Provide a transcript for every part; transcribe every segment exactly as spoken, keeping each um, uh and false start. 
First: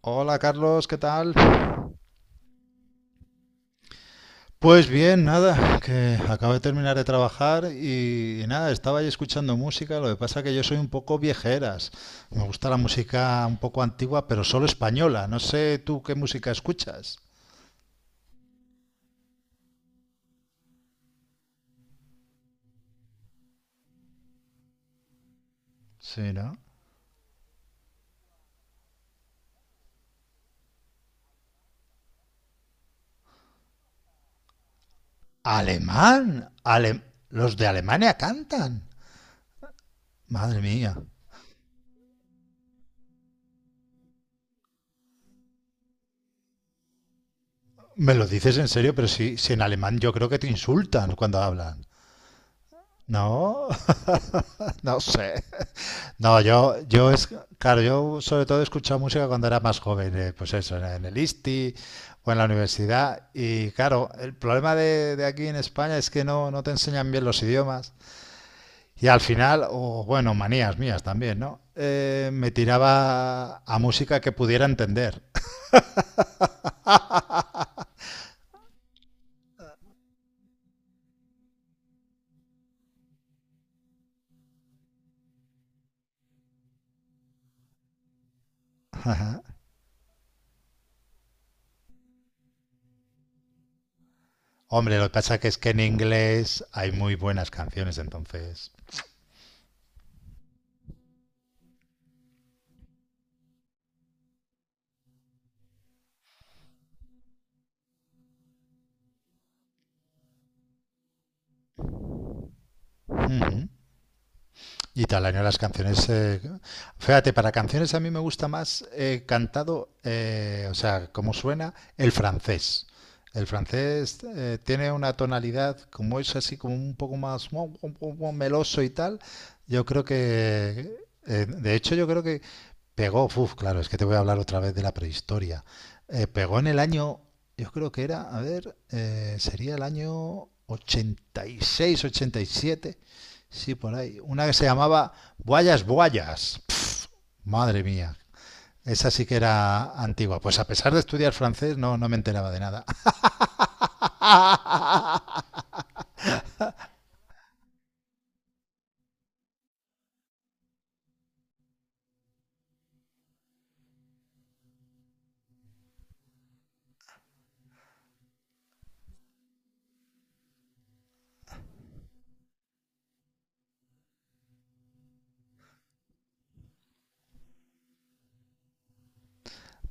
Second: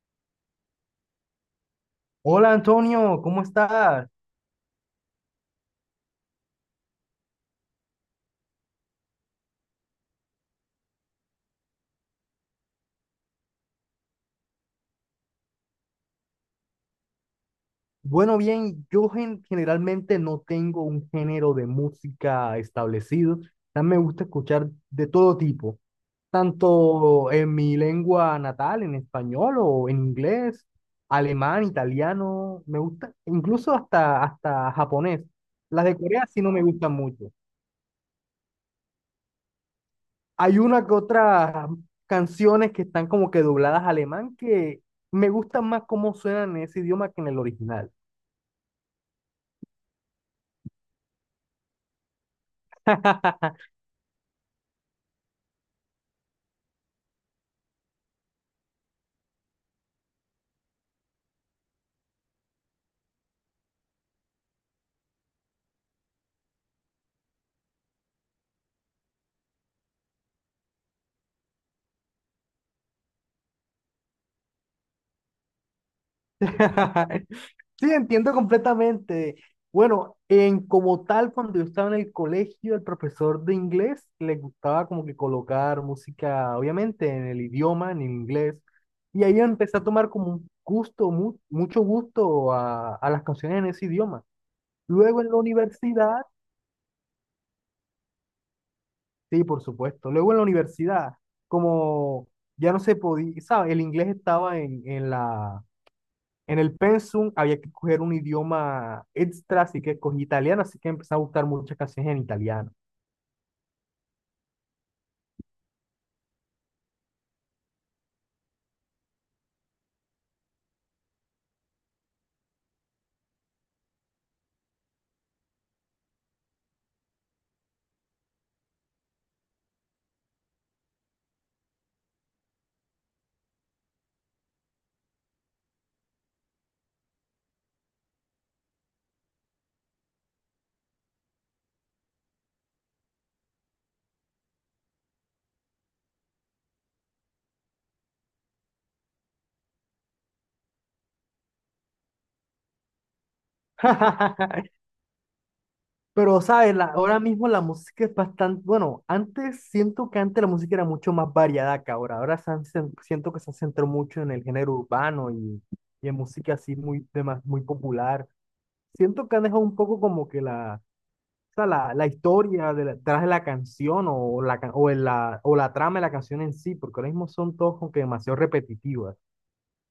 Hola Carlos, ¿qué tal? Hola Antonio, ¿cómo estás? Pues bien, nada, que acabo de terminar de trabajar y, y nada, estaba ahí escuchando música, lo que pasa que yo soy un poco viejeras. Me gusta la música un poco antigua, pero solo española. No sé tú qué música escuchas. Bueno, bien, yo gen- generalmente no tengo un género de música establecido. También me gusta escuchar de todo tipo, Sí, ¿no? tanto en mi lengua natal, en español o en inglés, alemán, italiano, me gusta, incluso hasta, hasta japonés. Las de Corea sí no Alemán, me gustan Ale- mucho. los de Alemania cantan. Hay Madre una que mía. otra canciones que están como que dobladas a alemán que me gustan más cómo suenan en ese idioma que en el original. Me lo dices en serio, pero si, si en alemán yo creo que te insultan cuando hablan. No, no sé. No, yo, yo es, claro, yo sobre todo he escuchado música cuando era más joven, eh, pues eso, en, en el I S T I o en la universidad. Y claro, el problema de, de aquí en España es que no, no te enseñan bien los idiomas. Y al final, o bueno, manías mías también, ¿no? Eh, me tiraba a música que pudiera entender. Sí, entiendo completamente. Bueno, en como tal, cuando yo estaba en el colegio, el profesor de inglés le gustaba como que colocar música, obviamente, en el idioma, en inglés. Y ahí empecé a tomar como un gusto, mu- mucho gusto a, a las canciones en ese idioma. Hombre, lo que Luego en la pasa que es que en universidad, inglés hay muy buenas canciones, entonces. sí, por supuesto. Luego en la universidad, como ya no se podía, ¿sabes? El inglés estaba en, en la, en el pensum había que coger un idioma extra, así que cogí italiano, así que empecé a buscar muchas canciones en italiano. Ujú. Y Talanio las canciones, eh, fíjate, para canciones a mí me gusta más eh, cantado, eh, o sea, como suena el francés. El francés eh, tiene una tonalidad, como es así, como un poco más mo- mo- mo- mo- meloso y tal. Yo creo que, eh, de hecho, yo creo que pegó, uf, claro, es que te voy a hablar otra vez de la prehistoria. Eh, pegó en el año, yo creo que era, a ver, eh, sería el año ochenta ochenta y seis, ochenta y siete. Sí, por ahí. Una que se llamaba Boyas Boyas. Madre mía. Esa sí que era antigua. Pues a pesar de estudiar francés, no, no me enteraba de nada. Pero, ¿sabes? La- ahora mismo la música es bastante, bueno, antes siento que antes la música era mucho más variada que ahora. Ahora se han cen- siento que se centró mucho en el género urbano y, y en música así muy, de más- muy popular. Siento que han dejado un poco como que la, o sea, la, la historia de la- detrás de la canción o la, ca- o, el- la, o la trama de la canción en sí, porque ahora mismo son todos como que demasiado repetitivas.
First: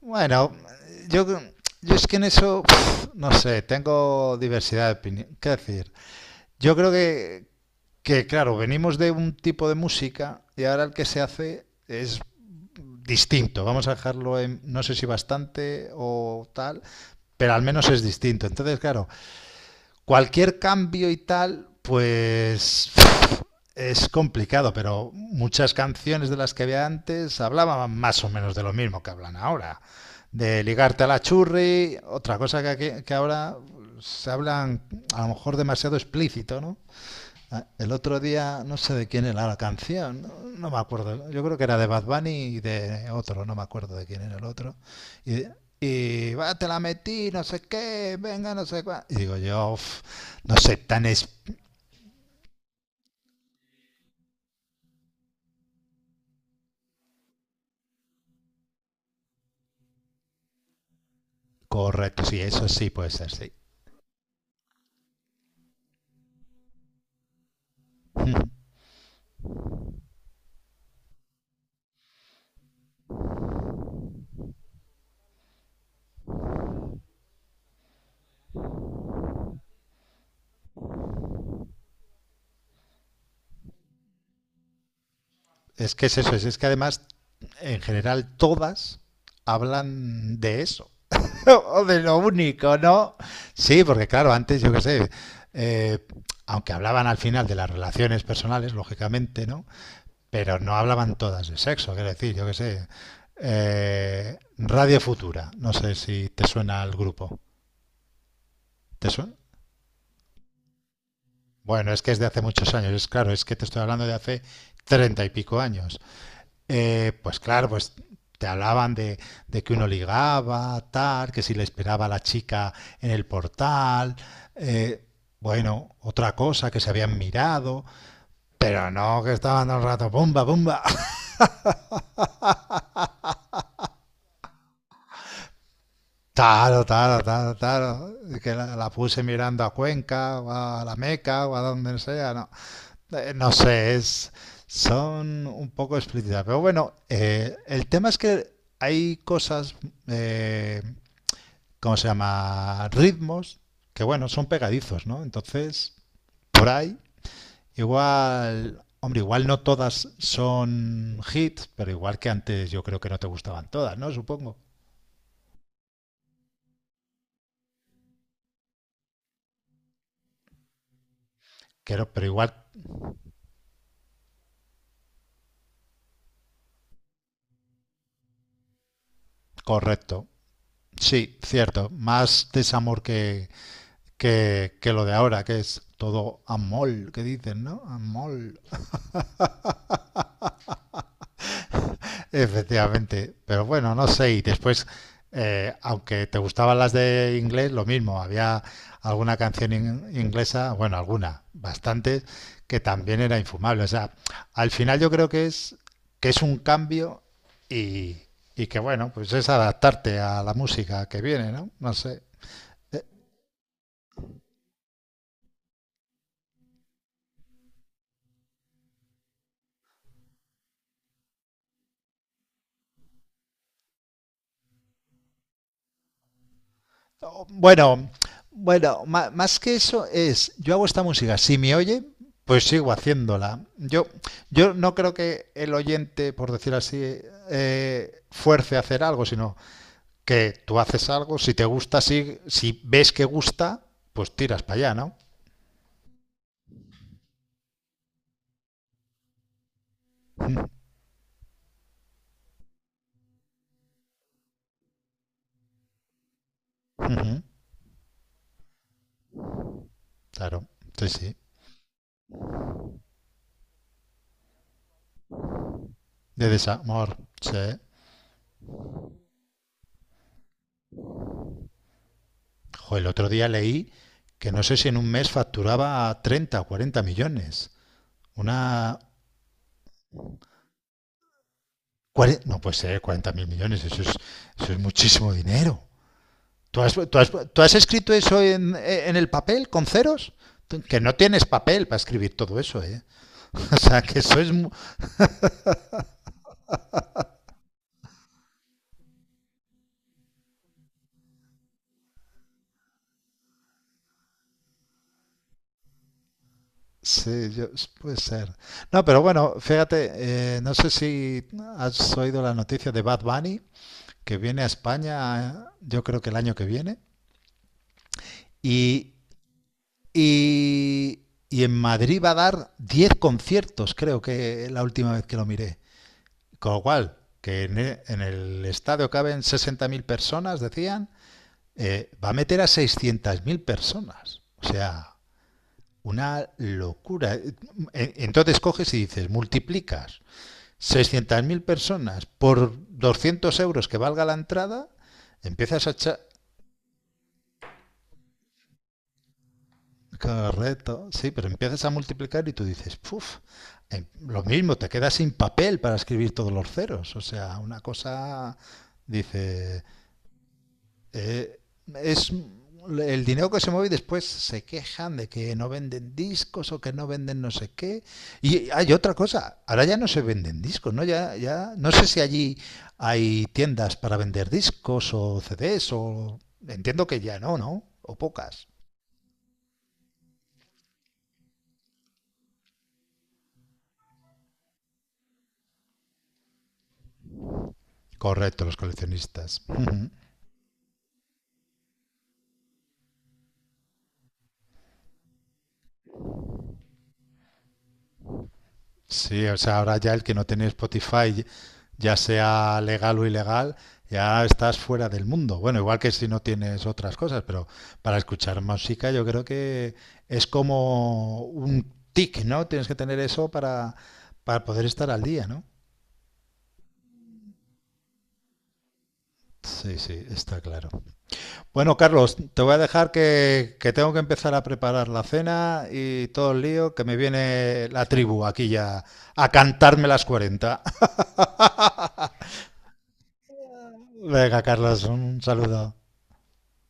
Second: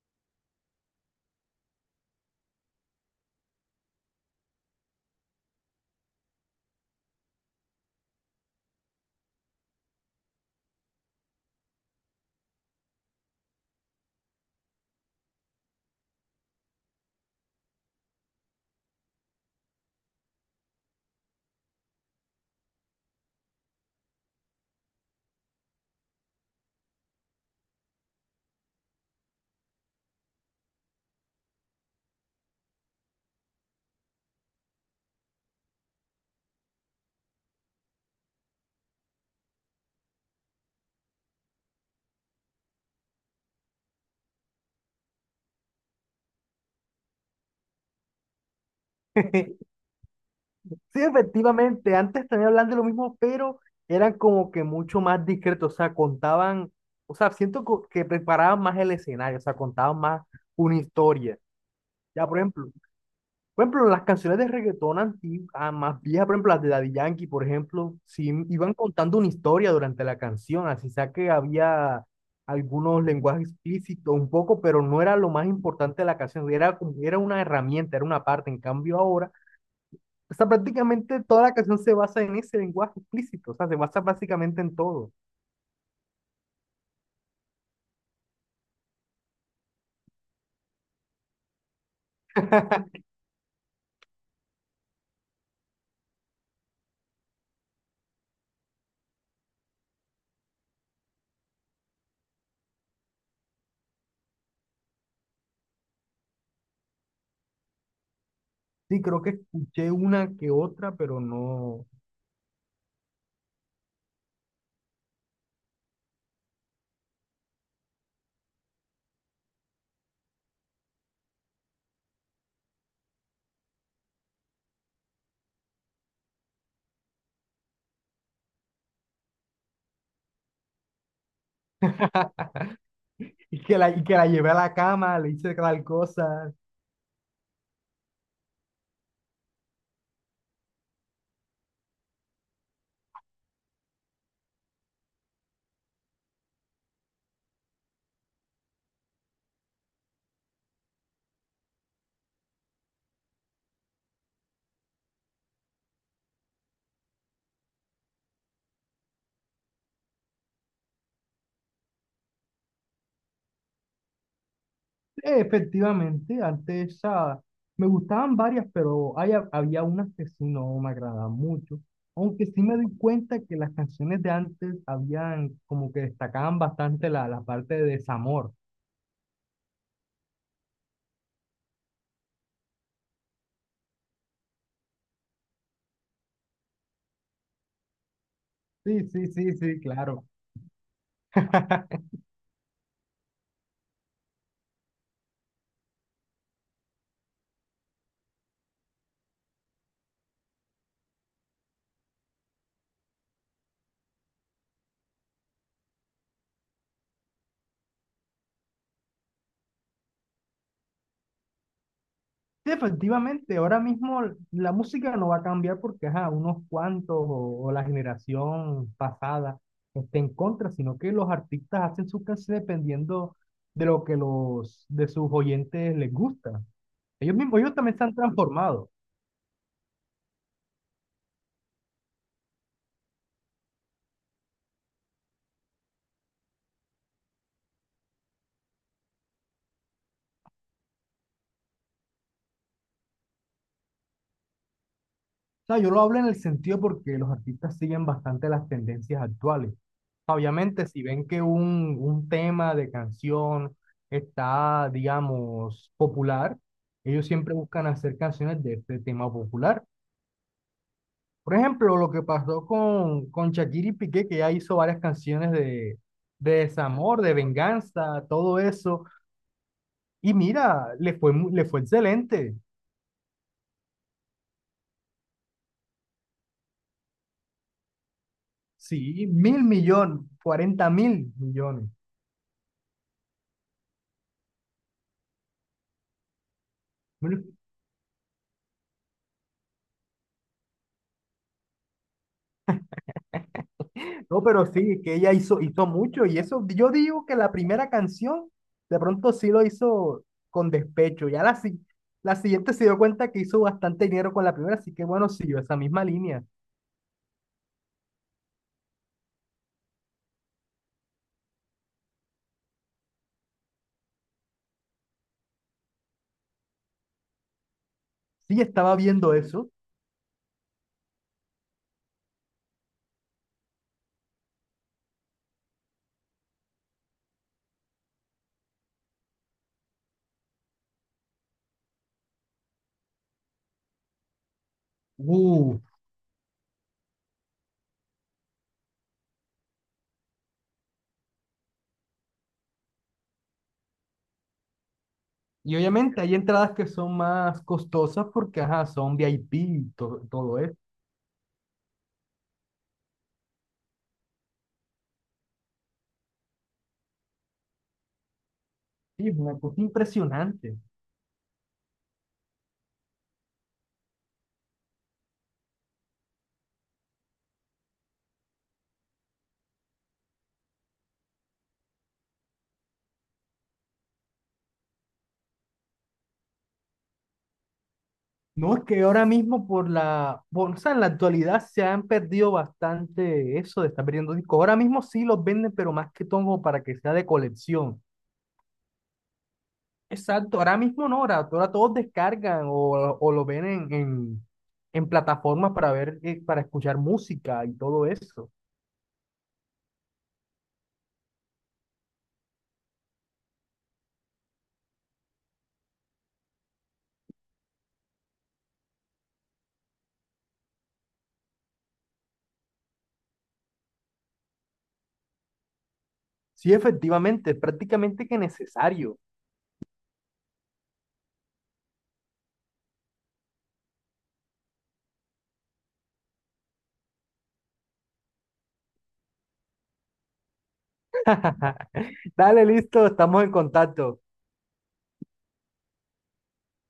Bueno, yo, yo es que en eso, pf, no sé, tengo diversidad de opinión. ¿Qué decir? Yo creo que, que claro, venimos de un tipo de música y ahora el que se hace es distinto. Vamos a dejarlo en, no sé si bastante o tal, pero al menos es distinto. Entonces, claro, cualquier cambio y tal, pues es complicado, pero muchas canciones de las que había antes hablaban más o menos de lo mismo que hablan ahora. De ligarte a la churri, otra cosa que, aquí- que ahora se hablan a lo mejor demasiado explícito, ¿no? Ah, el otro día, no sé de quién era la canción, no, no me acuerdo. Yo creo que era de Bad Bunny y de otro, no me acuerdo de quién era el otro. Y, y "Ah, te la metí, no sé qué, venga, no sé cuál". Y digo yo, "Uf, no sé, Sí, tan es efectivamente, antes también hablan de lo mismo, pero eran como que mucho más discretos, o sea, contaban, o sea, siento co- que preparaban más el escenario, o sea, contaban más una historia. correcto". Ya, por Sí, ejemplo, eso sí puede ser, sí. por ejemplo, las canciones de reggaetón antiguas, más viejas, por ejemplo, las de Daddy Yankee, por ejemplo, sí iban contando una historia durante la canción, así sea que había algunos lenguajes explícitos un poco, pero no era lo más importante de la canción, era, como- era una herramienta, era una parte, en cambio ahora o sea, prácticamente toda la canción se basa en ese lenguaje explícito, o sea, se basa básicamente en todo. Es que es eso, es, es que además, en general, todas hablan de eso. O de lo único, ¿no? Sí, porque claro, antes yo qué sé, eh, aunque hablaban al final de las relaciones personales, lógicamente, ¿no? Pero no hablaban todas de sexo, quiero decir, yo qué sé. eh, Radio Futura, no sé si te suena al grupo. Sí, ¿Te creo que suena? escuché una que otra, pero no. Bueno, es que es de hace muchos años, es claro, es que te estoy hablando de hace treinta y pico años. Eh, pues claro, pues te hablaban de, de que uno ligaba, tal, que si le esperaba a la chica en el portal, eh, bueno, otra cosa que se habían mirado, pero no que estaban todo el rato, bomba, bomba, Y que la, y que la llevé a la cama, le hice tal cosa. taro, taro, taro, taro, que la, la puse mirando a Cuenca, o a la Meca, o a donde sea, no, Eh, no sé, es, son un poco explícitas, pero bueno, eh, el tema es que hay cosas eh, ¿cómo se llama? Ritmos, que bueno, son pegadizos, ¿no? Entonces, por ahí, igual, hombre, igual no todas son hits, pero igual que antes yo creo que no te gustaban todas, ¿no? Supongo. Eh, efectivamente, antes esa- me gustaban varias, pero hay, había unas que sí no me agradaban mucho. Pero, pero Aunque igual, sí me di cuenta que las canciones de antes habían como que destacaban bastante la, la parte de desamor. correcto. Sí, cierto. Más desamor que, que, que lo de ahora, que es todo amol, que dicen, ¿no? Amol. Sí, sí, sí, sí, claro. Efectivamente, pero bueno, no sé, y después, eh, aunque te gustaban las de inglés, lo mismo, había alguna canción in- inglesa, bueno, alguna, bastantes, que también era infumable. O sea, al final yo creo que es, que es un cambio y, y que bueno, pues es adaptarte a la música que viene, ¿no? No sé. Sí, efectivamente, ahora mismo la música no va a cambiar porque ajá, unos cuantos o, o la generación pasada esté en contra, sino que los artistas hacen sus canciones dependiendo de lo que los de sus oyentes les gusta. Ellos mismos, ellos también se Bueno, han transformado. bueno, ma- más que eso es, yo hago esta música, si me oye, pues sigo haciéndola. Yo, yo no creo que el oyente, por decir así, eh, fuerce a hacer algo, sino que tú haces algo, si te gusta, si, si ves que gusta, pues tiras para allá, ¿no? Sea, yo lo hablo en el sentido porque los artistas siguen bastante las tendencias actuales. Mm, Obviamente, si ven que un, un tema de canción está, digamos, popular, ellos ujú, siempre buscan hacer canciones de este tema popular. claro, sí, sí. Por ejemplo, lo que pasó con, con Shakira y Piqué, que ya hizo varias canciones de, De de desamor, desamor, de sí. venganza, todo eso. Y mira, le fue, mu- le fue excelente. Jo, el otro día leí que no sé si en un mes facturaba treinta o cuarenta millones. Una, Sí, mil millones, cuarenta mil millones. Cuare- no puede ser cuarenta mil millones, eso es, eso es muchísimo dinero. ¿Tú has, tú has- tú has escrito eso en, en el papel con ceros? Tú- Que no tienes papel para escribir todo eso, ¿eh? O sea, que eso No, es... pero mu- sí, que ella hizo, hizo mucho y eso, yo digo que la primera canción de pronto sí lo hizo con despecho, ya la, si- la siguiente se dio cuenta que hizo bastante dinero con la primera, así que bueno, siguió esa misma línea. Sí, yo- puede ser. No, pero bueno, fíjate, eh, no sé si has oído la noticia de Bad Bunny, que viene a España, yo creo que el año que viene, Sí, estaba y, viendo eso. y, y en Madrid va a dar diez conciertos, creo que la última vez que lo miré. Con lo cual, que en e- en el estadio caben sesenta mil personas, decían, eh, va a meter a seiscientos mil personas. O sea, Uh, una locura. Eh, e- Entonces coges y dices, multiplicas seiscientos mil personas por doscientos euros que valga la entrada, y empiezas a echar... obviamente hay entradas que son más costosas porque, ajá, son V I P y to- todo eso. Correcto, sí, pero empiezas a multiplicar y tú dices, puf, eh, lo mismo, te quedas sin papel para escribir todos los ceros. O sea, una cosa, Sí, es una cosa dice, impresionante. Eh, es el dinero que se mueve y después se quejan de que no venden discos o que no venden no sé qué. Y hay otra cosa, ahora ya no se venden discos, ¿no? Ya, ya, no sé si allí hay tiendas para vender discos o C Ds o... Entiendo que ya no, ¿no? O pocas. No, es que ahora mismo por la, por- o sea, en la actualidad se han perdido bastante eso de estar perdiendo discos. Ahora mismo sí los venden, pero más que todo para que sea de colección. Correcto, los coleccionistas. Ujú. Exacto, ahora mismo no, ahora, ahora todos descargan o, o lo ven en, en, en plataformas para ver, eh, para escuchar música y todo eso. Sí, o sea, ahora ya el que no tiene Spotify, ya sea legal o ilegal, ya estás fuera del mundo. Bueno, igual que si no tienes otras cosas, pero para escuchar música yo creo que es como un tic, ¿no? Tienes que tener eso para, para poder estar al día, ¿no? Sí, efectivamente, es prácticamente que necesario. Sí, sí, está claro. Bueno, Carlos, te voy a dejar que, que tengo que empezar a preparar la cena y todo el lío, que me viene la tribu aquí ya a cantarme las cuarenta. Dale, listo, estamos en contacto. Venga, Carlos, un saludo.